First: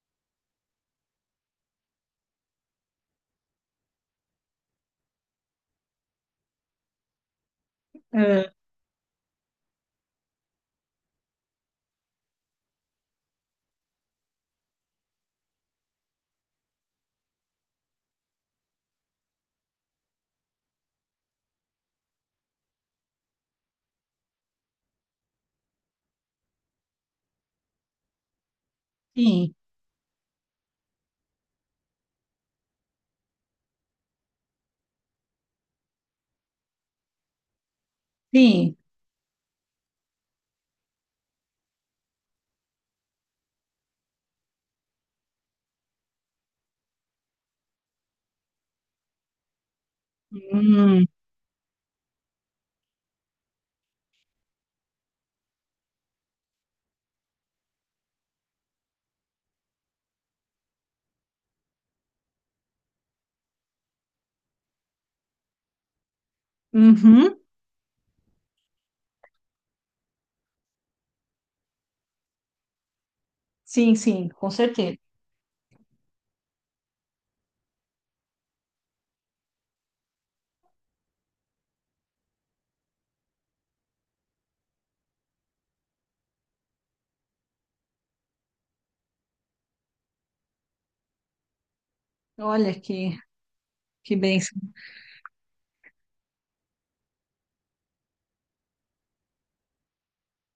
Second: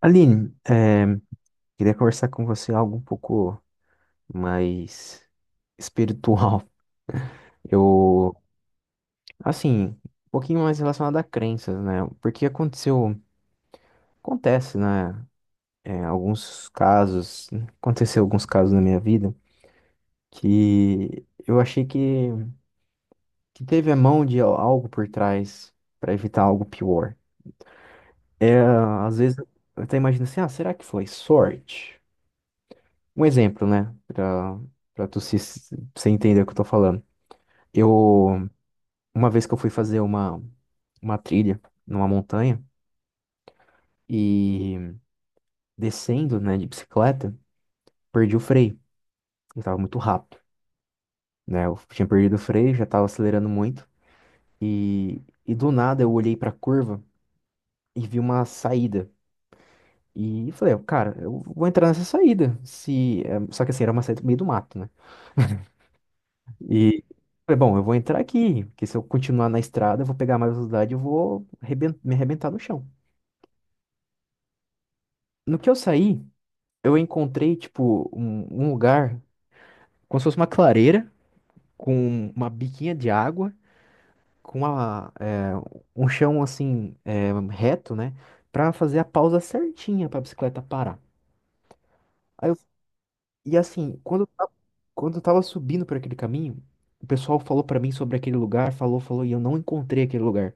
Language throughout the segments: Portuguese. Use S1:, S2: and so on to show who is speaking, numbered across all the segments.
S1: Aline, queria conversar com você algo um pouco mais espiritual. Eu,
S2: É,
S1: assim, um pouquinho mais relacionado a crenças, né? Porque acontece, né? eh, alguns casos, aconteceu alguns casos na minha vida que eu achei que teve a mão de algo por trás para evitar algo pior. É, às vezes eu
S2: sim,
S1: até imagino assim, ah, será que foi sorte? Um exemplo, né? Pra tu se entender o que eu tô falando. Eu,
S2: sim.
S1: uma vez que eu fui fazer uma trilha numa montanha e descendo, né, de bicicleta, perdi o freio. Eu tava muito rápido,
S2: Hum,
S1: né? Eu tinha perdido o freio, já tava acelerando muito. E do nada eu olhei pra curva e vi uma saída. E falei, cara, eu vou entrar nessa saída. Se, eh, Só que assim, era uma saída no meio do mato, né? E
S2: uhum.
S1: falei, bom, eu vou entrar aqui, porque se eu continuar na estrada, eu vou pegar mais velocidade e eu vou me arrebentar no chão.
S2: Sim, sim, com certeza.
S1: No que eu saí, eu encontrei, tipo, um lugar como se fosse uma clareira, com uma biquinha de água, com um chão, assim, reto, né? Pra fazer a pausa certinha pra bicicleta parar. Aí eu-
S2: Olha que,
S1: e assim,
S2: que bênção.
S1: quando eu tava subindo por aquele caminho, o pessoal falou pra mim sobre aquele lugar, falou, falou, e eu não encontrei aquele lugar.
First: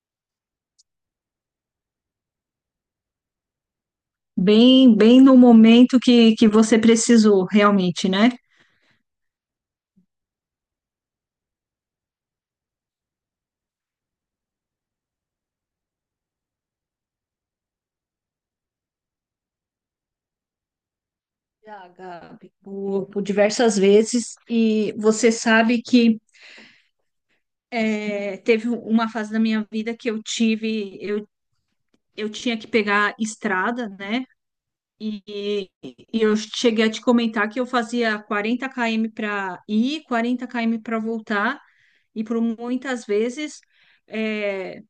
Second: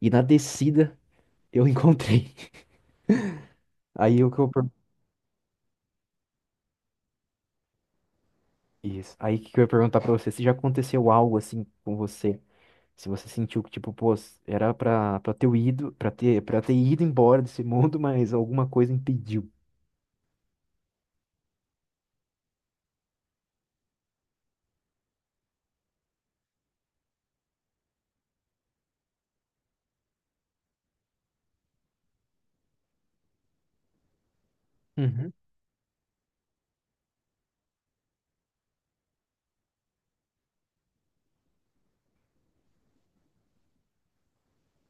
S1: E na descida. Eu encontrei. Aí o que eu per-
S2: Bem, bem no momento que você precisou, realmente, né?
S1: Isso. Aí que eu ia perguntar pra você se já aconteceu algo assim com você. Se você sentiu que, tipo, pô, era pra ter ido embora desse mundo, mas alguma coisa impediu.
S2: Já, Gabi, por diversas vezes. E você sabe que teve uma fase da minha vida que eu tinha que pegar estrada, né?
S1: Uhum,
S2: E eu cheguei a te comentar que eu fazia 40 km para ir, 40 km para voltar. E por muitas vezes é,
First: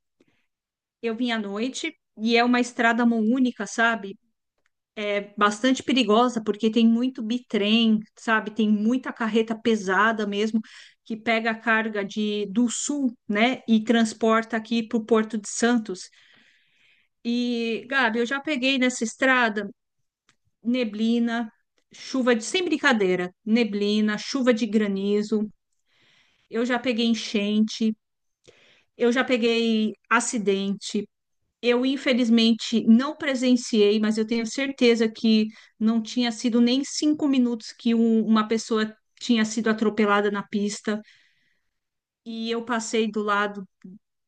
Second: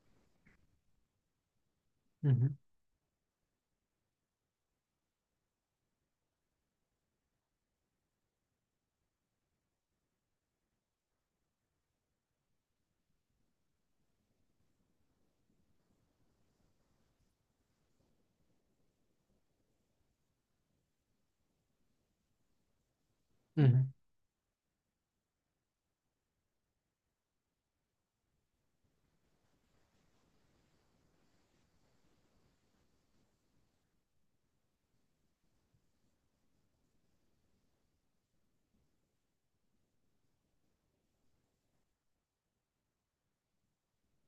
S2: eu vim à noite e é
S1: uhum,
S2: uma estrada mão única, sabe? É bastante perigosa porque tem muito bitrem, sabe? Tem muita carreta pesada mesmo que pega a carga de do sul, né? E transporta aqui para o Porto de Santos. E, Gabi, eu já peguei nessa estrada neblina, chuva de sem brincadeira,
S1: uhum,
S2: neblina, chuva de granizo. Eu já peguei enchente, eu já peguei acidente, eu, infelizmente, não presenciei, mas eu tenho certeza que não tinha sido nem cinco minutos que uma pessoa tinha sido atropelada na pista. E eu passei do lado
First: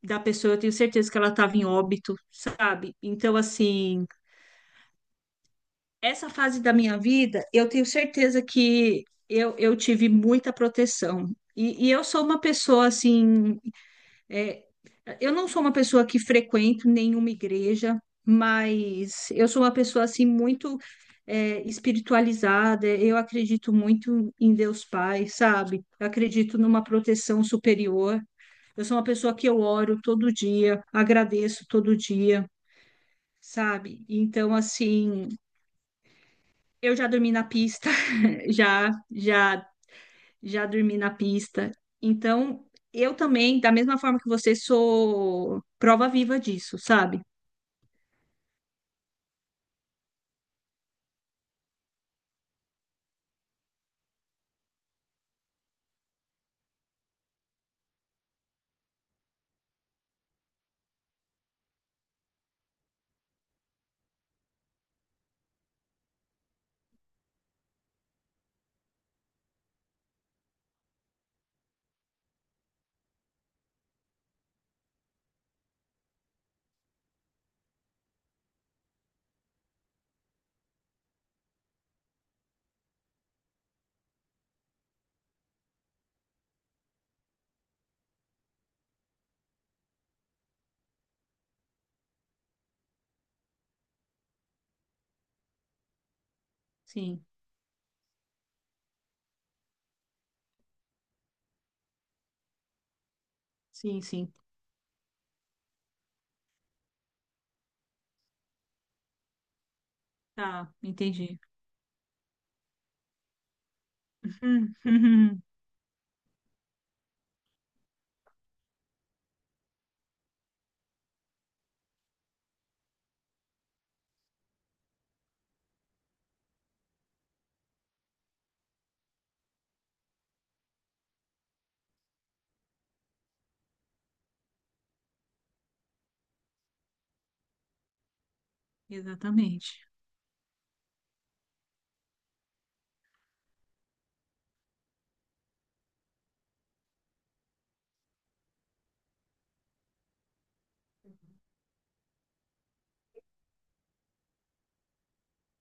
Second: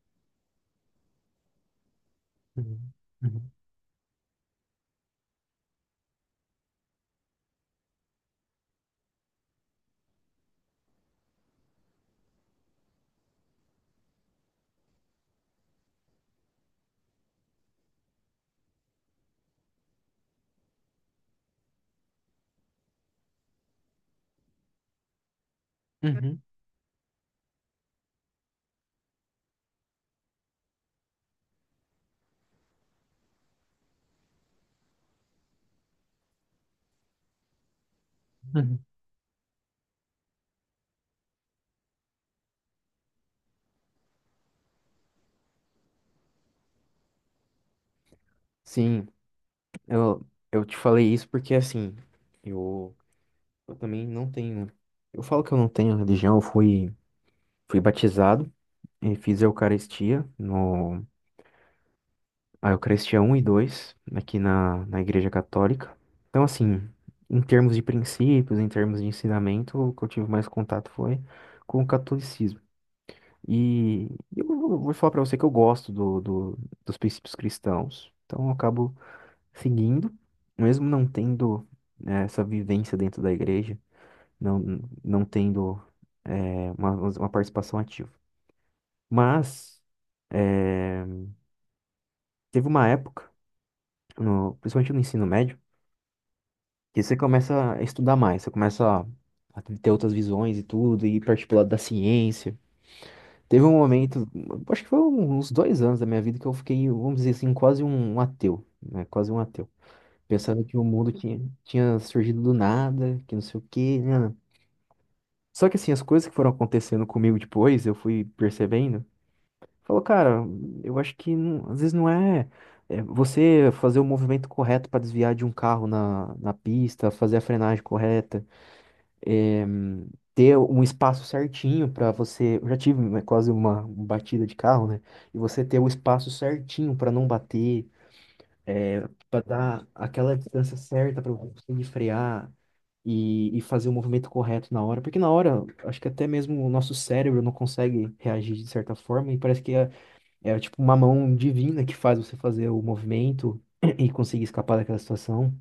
S2: da pessoa, eu tenho certeza que ela estava em óbito,
S1: uhum,
S2: sabe? Então,
S1: uhum,
S2: assim, essa fase da minha vida, eu tenho certeza que eu tive muita proteção. E eu sou uma pessoa, assim. É, eu não sou uma pessoa que frequento nenhuma igreja, mas eu sou uma pessoa assim muito espiritualizada. Eu acredito muito em Deus Pai, sabe? Eu
S1: uhum,
S2: acredito numa proteção superior. Eu sou uma pessoa que eu oro todo dia, agradeço todo dia, sabe? Então, assim, eu já dormi na pista,
S1: uhum.
S2: já, já, já dormi na pista. Então, eu também, da mesma forma que você, sou prova viva disso, sabe?
S1: Sim, eu, eu te falei isso porque assim, eu, eu também não tenho. Eu falo que eu não tenho religião, fui batizado e fiz a Eucaristia. No, Ah, eu cresci a um e 2 aqui na Igreja Católica. Então, assim, em termos de princípios, em termos de ensinamento, o que eu tive mais contato foi com o catolicismo. E eu vou falar para você que eu gosto dos princípios cristãos, então eu acabo seguindo, mesmo não tendo né, essa vivência dentro da igreja, não, não tendo eh, uma, uma participação ativa. Mas eh, teve uma época, principalmente no ensino médio, que você
S2: Sim,
S1: começa a estudar mais, você começa a ter outras visões e tudo, e partir pro lado da ciência. Teve um
S2: sim,
S1: momento,
S2: sim.
S1: acho que foi uns 2 anos da minha vida que eu fiquei, vamos dizer assim, quase um ateu, né? Quase um ateu. Pensando
S2: Tá,
S1: que o mundo
S2: entendi.
S1: tinha surgido do nada, que não sei o quê, né.
S2: Hum.
S1: Só que assim, as coisas que foram acontecendo comigo depois, eu fui percebendo, falou, cara, eu acho que às vezes não é, é você fazer o movimento correto para desviar de um carro na pista, fazer a frenagem correta. eh, Ter um espaço certinho para você. Eu já tive né, quase uma batida de carro, né? E você ter o espaço certinho para não bater, para
S2: Exatamente.
S1: dar aquela distância certa para você conseguir frear e fazer o movimento correto na hora. Porque na hora, acho que até mesmo o nosso cérebro não consegue reagir de certa forma e parece que é tipo uma mão divina que faz você fazer o movimento. E conseguir escapar daquela situação.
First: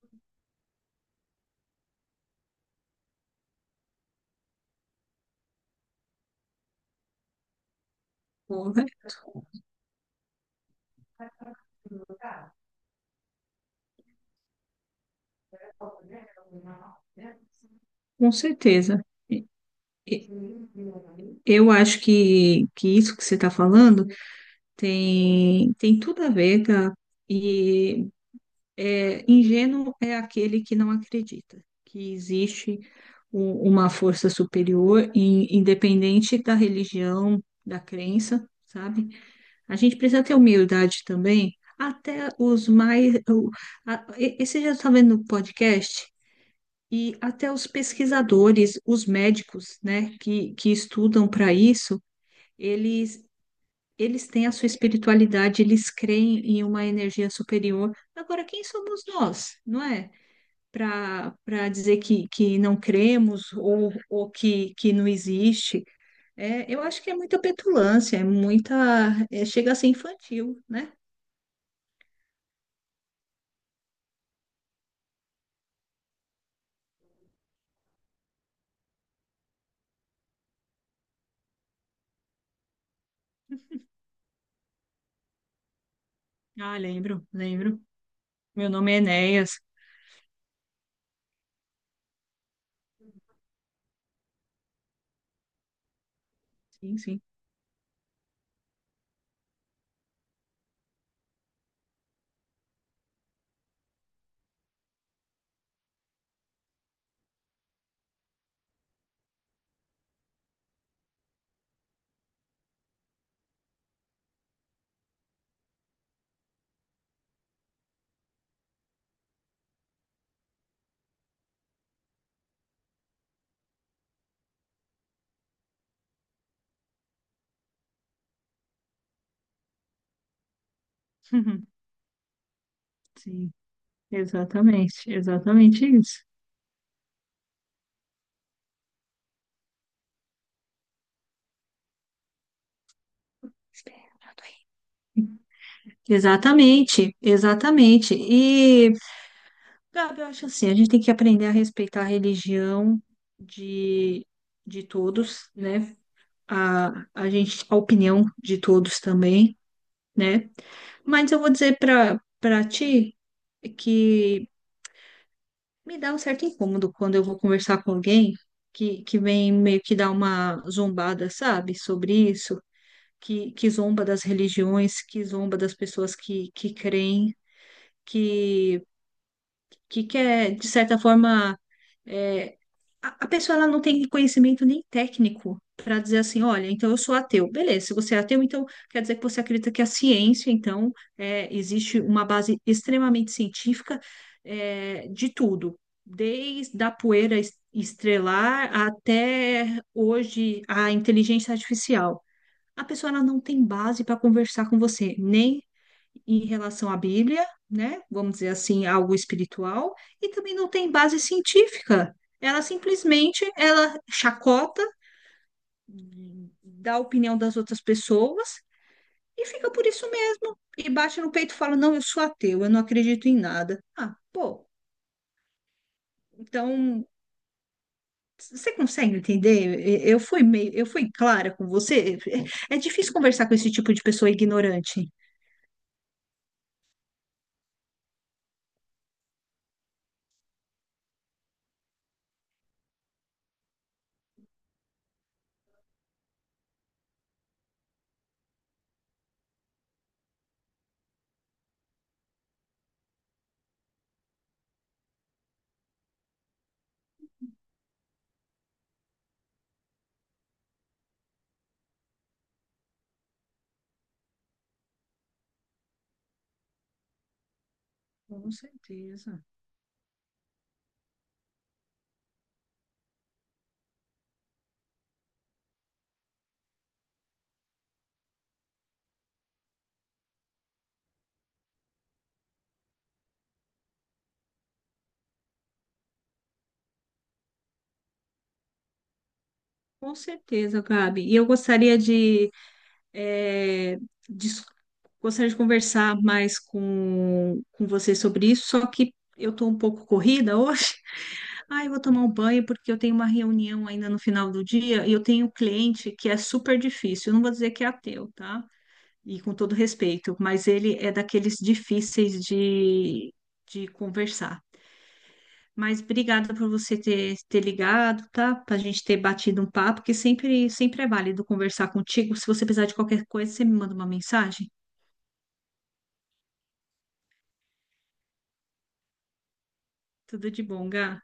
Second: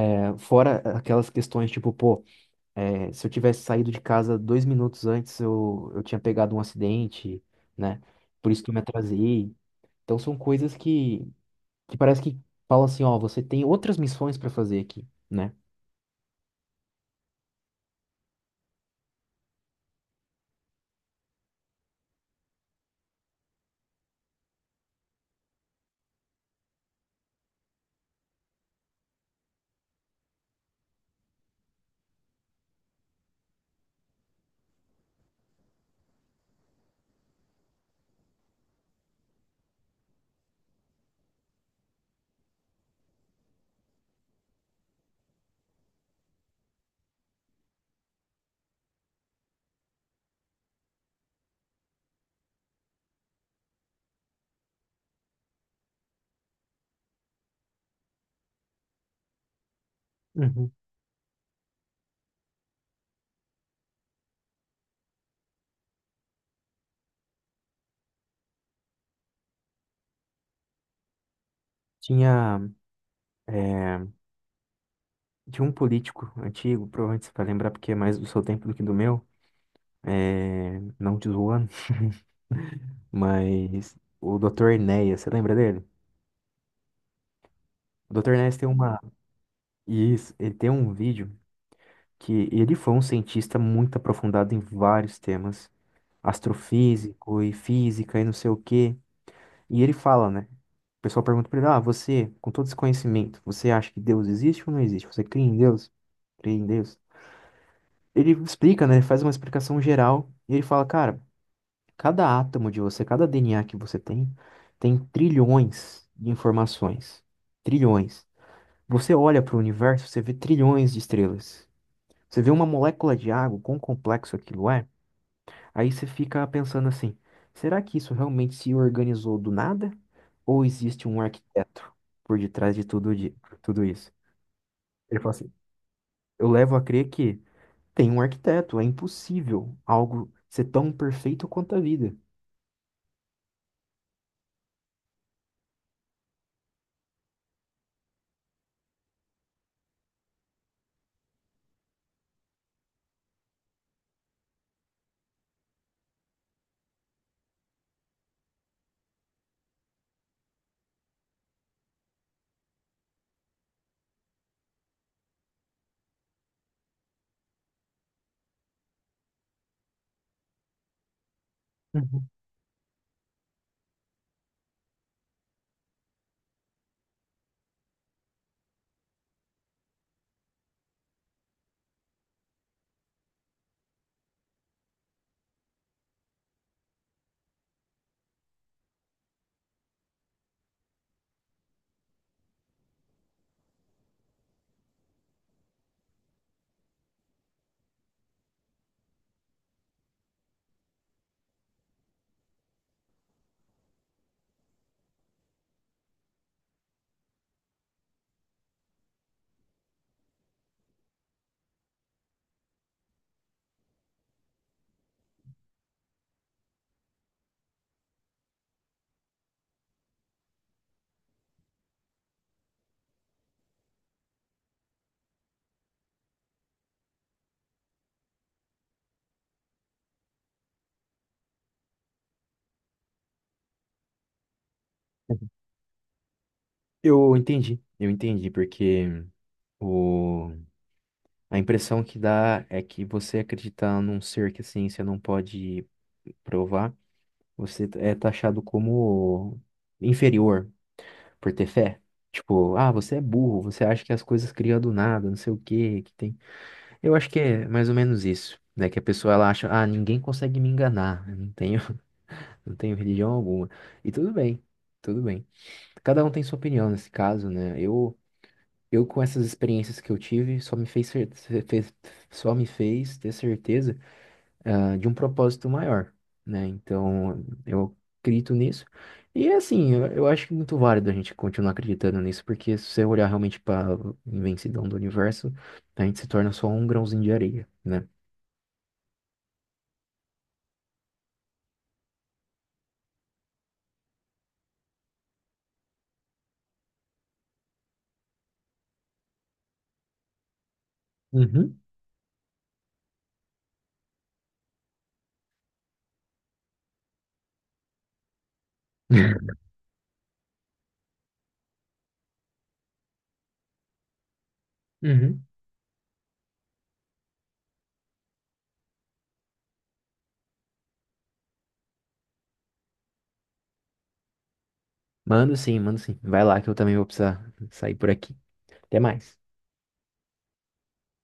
S1: É, fora aquelas questões, tipo, pô, se eu tivesse saído de casa 2 minutos antes, eu tinha pegado um acidente, né? Por isso que eu me
S2: Correto.
S1: atrasei. Então são coisas que parece que falam assim, ó, você tem outras missões para fazer aqui, né?
S2: Com certeza. E- Eu acho que isso que você está falando tem tudo a ver, tá? E ingênuo é aquele que não acredita que existe uma força superior, independente da religião, da crença, sabe? A gente precisa ter humildade também, até os mais. Esse já está vendo no podcast, e até os pesquisadores, os médicos, né, que estudam para isso, eles, eles têm a sua espiritualidade, eles creem em uma energia superior. Agora, quem somos nós, não é?
S1: Uhum.
S2: Para dizer que não cremos ou que não existe. Eu acho que é muita petulância, é muita, chega a ser infantil, né?
S1: Tinha, é, Tinha um político antigo, provavelmente você vai lembrar porque é mais do seu tempo do que do meu, não te zoando, mas o Dr. Enéas, você lembra dele?
S2: Ah, lembro, lembro.
S1: O Dr. Enéas tem
S2: Meu nome é
S1: uma.
S2: Enéas.
S1: Isso, ele tem um vídeo que ele foi um cientista muito aprofundado em vários temas,
S2: Sim, sim.
S1: astrofísico e física e não sei o quê. E ele fala, né? O pessoal pergunta pra ele: Ah, você, com todo esse conhecimento, você acha que Deus existe ou não existe? Você crê em Deus? Crê em Deus? Ele explica, né? Ele faz uma explicação geral e ele fala: Cara, cada átomo de você, cada DNA que você tem, tem trilhões de informações. Trilhões. Você olha para o universo, você vê trilhões de estrelas. Você vê uma molécula de água, quão complexo aquilo é. Aí você fica pensando assim: será que isso realmente se organizou do nada? Ou existe um arquiteto por detrás de tudo,
S2: Sim,
S1: tudo isso?
S2: exatamente,
S1: Ele fala assim:
S2: exatamente isso.
S1: eu levo a crer que tem um arquiteto, é impossível algo ser tão perfeito quanto a vida.
S2: Exatamente, exatamente. E, Gabi, eu acho assim, a gente tem que aprender a respeitar a religião de, de todos, né? A gente, a opinião de todos também, né? Mas eu vou dizer para ti que me dá um certo incômodo quando eu vou conversar com alguém que vem meio que dar uma zombada, sabe, sobre
S1: Uhum.
S2: isso, que zomba das religiões, que, zomba das pessoas que creem, que, que quer, de certa forma, eh, a pessoa ela não tem conhecimento nem técnico para dizer assim, olha, então eu sou ateu. Beleza, se você é ateu, então quer dizer que você acredita que a ciência, então, existe uma base extremamente científica, de tudo, desde a poeira estrelar até hoje a inteligência artificial. A pessoa ela não tem base para conversar com você, nem em relação à Bíblia, né? Vamos dizer assim, algo espiritual, e também não tem base científica. Ela simplesmente ela chacota da opinião das outras pessoas e fica por isso mesmo. E bate no peito e fala: "Não, eu sou ateu, eu não acredito em nada". Ah, pô. Então, você consegue entender? Eu fui clara com você. É difícil conversar com esse tipo de pessoa ignorante.
S1: Eu entendi, porque o... a impressão que dá é que você acreditar num ser que a ciência não pode provar, você é taxado como inferior, por ter fé. Tipo, ah, você é burro, você acha que as coisas criam do nada, não sei o que que tem. Eu acho que é mais ou menos isso, né? Que a pessoa ela acha, ah, ninguém consegue me enganar, eu não tenho, não tenho religião alguma. E tudo bem, tudo bem. Cada um tem sua opinião nesse caso, né?
S2: Com
S1: Eu com
S2: certeza.
S1: essas experiências que eu tive, só me fez ter certeza ah, de um propósito maior, né? Então, eu acredito nisso. E assim, eu acho muito válido a gente continuar acreditando nisso, porque se você olhar realmente para a imensidão do universo, a gente se torna só um grãozinho de areia, né?
S2: Com certeza, Gabi. E eu gostaria eh, dis- gostaria de conversar mais com você sobre isso, só que eu estou um pouco corrida hoje.
S1: Uhum.
S2: Ai, eu vou tomar um banho porque eu tenho uma reunião ainda no final do dia e eu tenho um cliente que é super difícil. Eu não vou dizer que é ateu, tá? E com todo respeito, mas ele é daqueles difíceis de conversar.
S1: Uhum.
S2: Mas obrigada por você ter ligado, tá? Pra gente ter batido um papo, que sempre, sempre é válido conversar contigo. Se você precisar de qualquer coisa, você me manda uma mensagem.
S1: Mando sim, mando sim. Vai lá que eu também vou precisar sair por aqui. Até mais.
S2: Tudo de bom, Gá.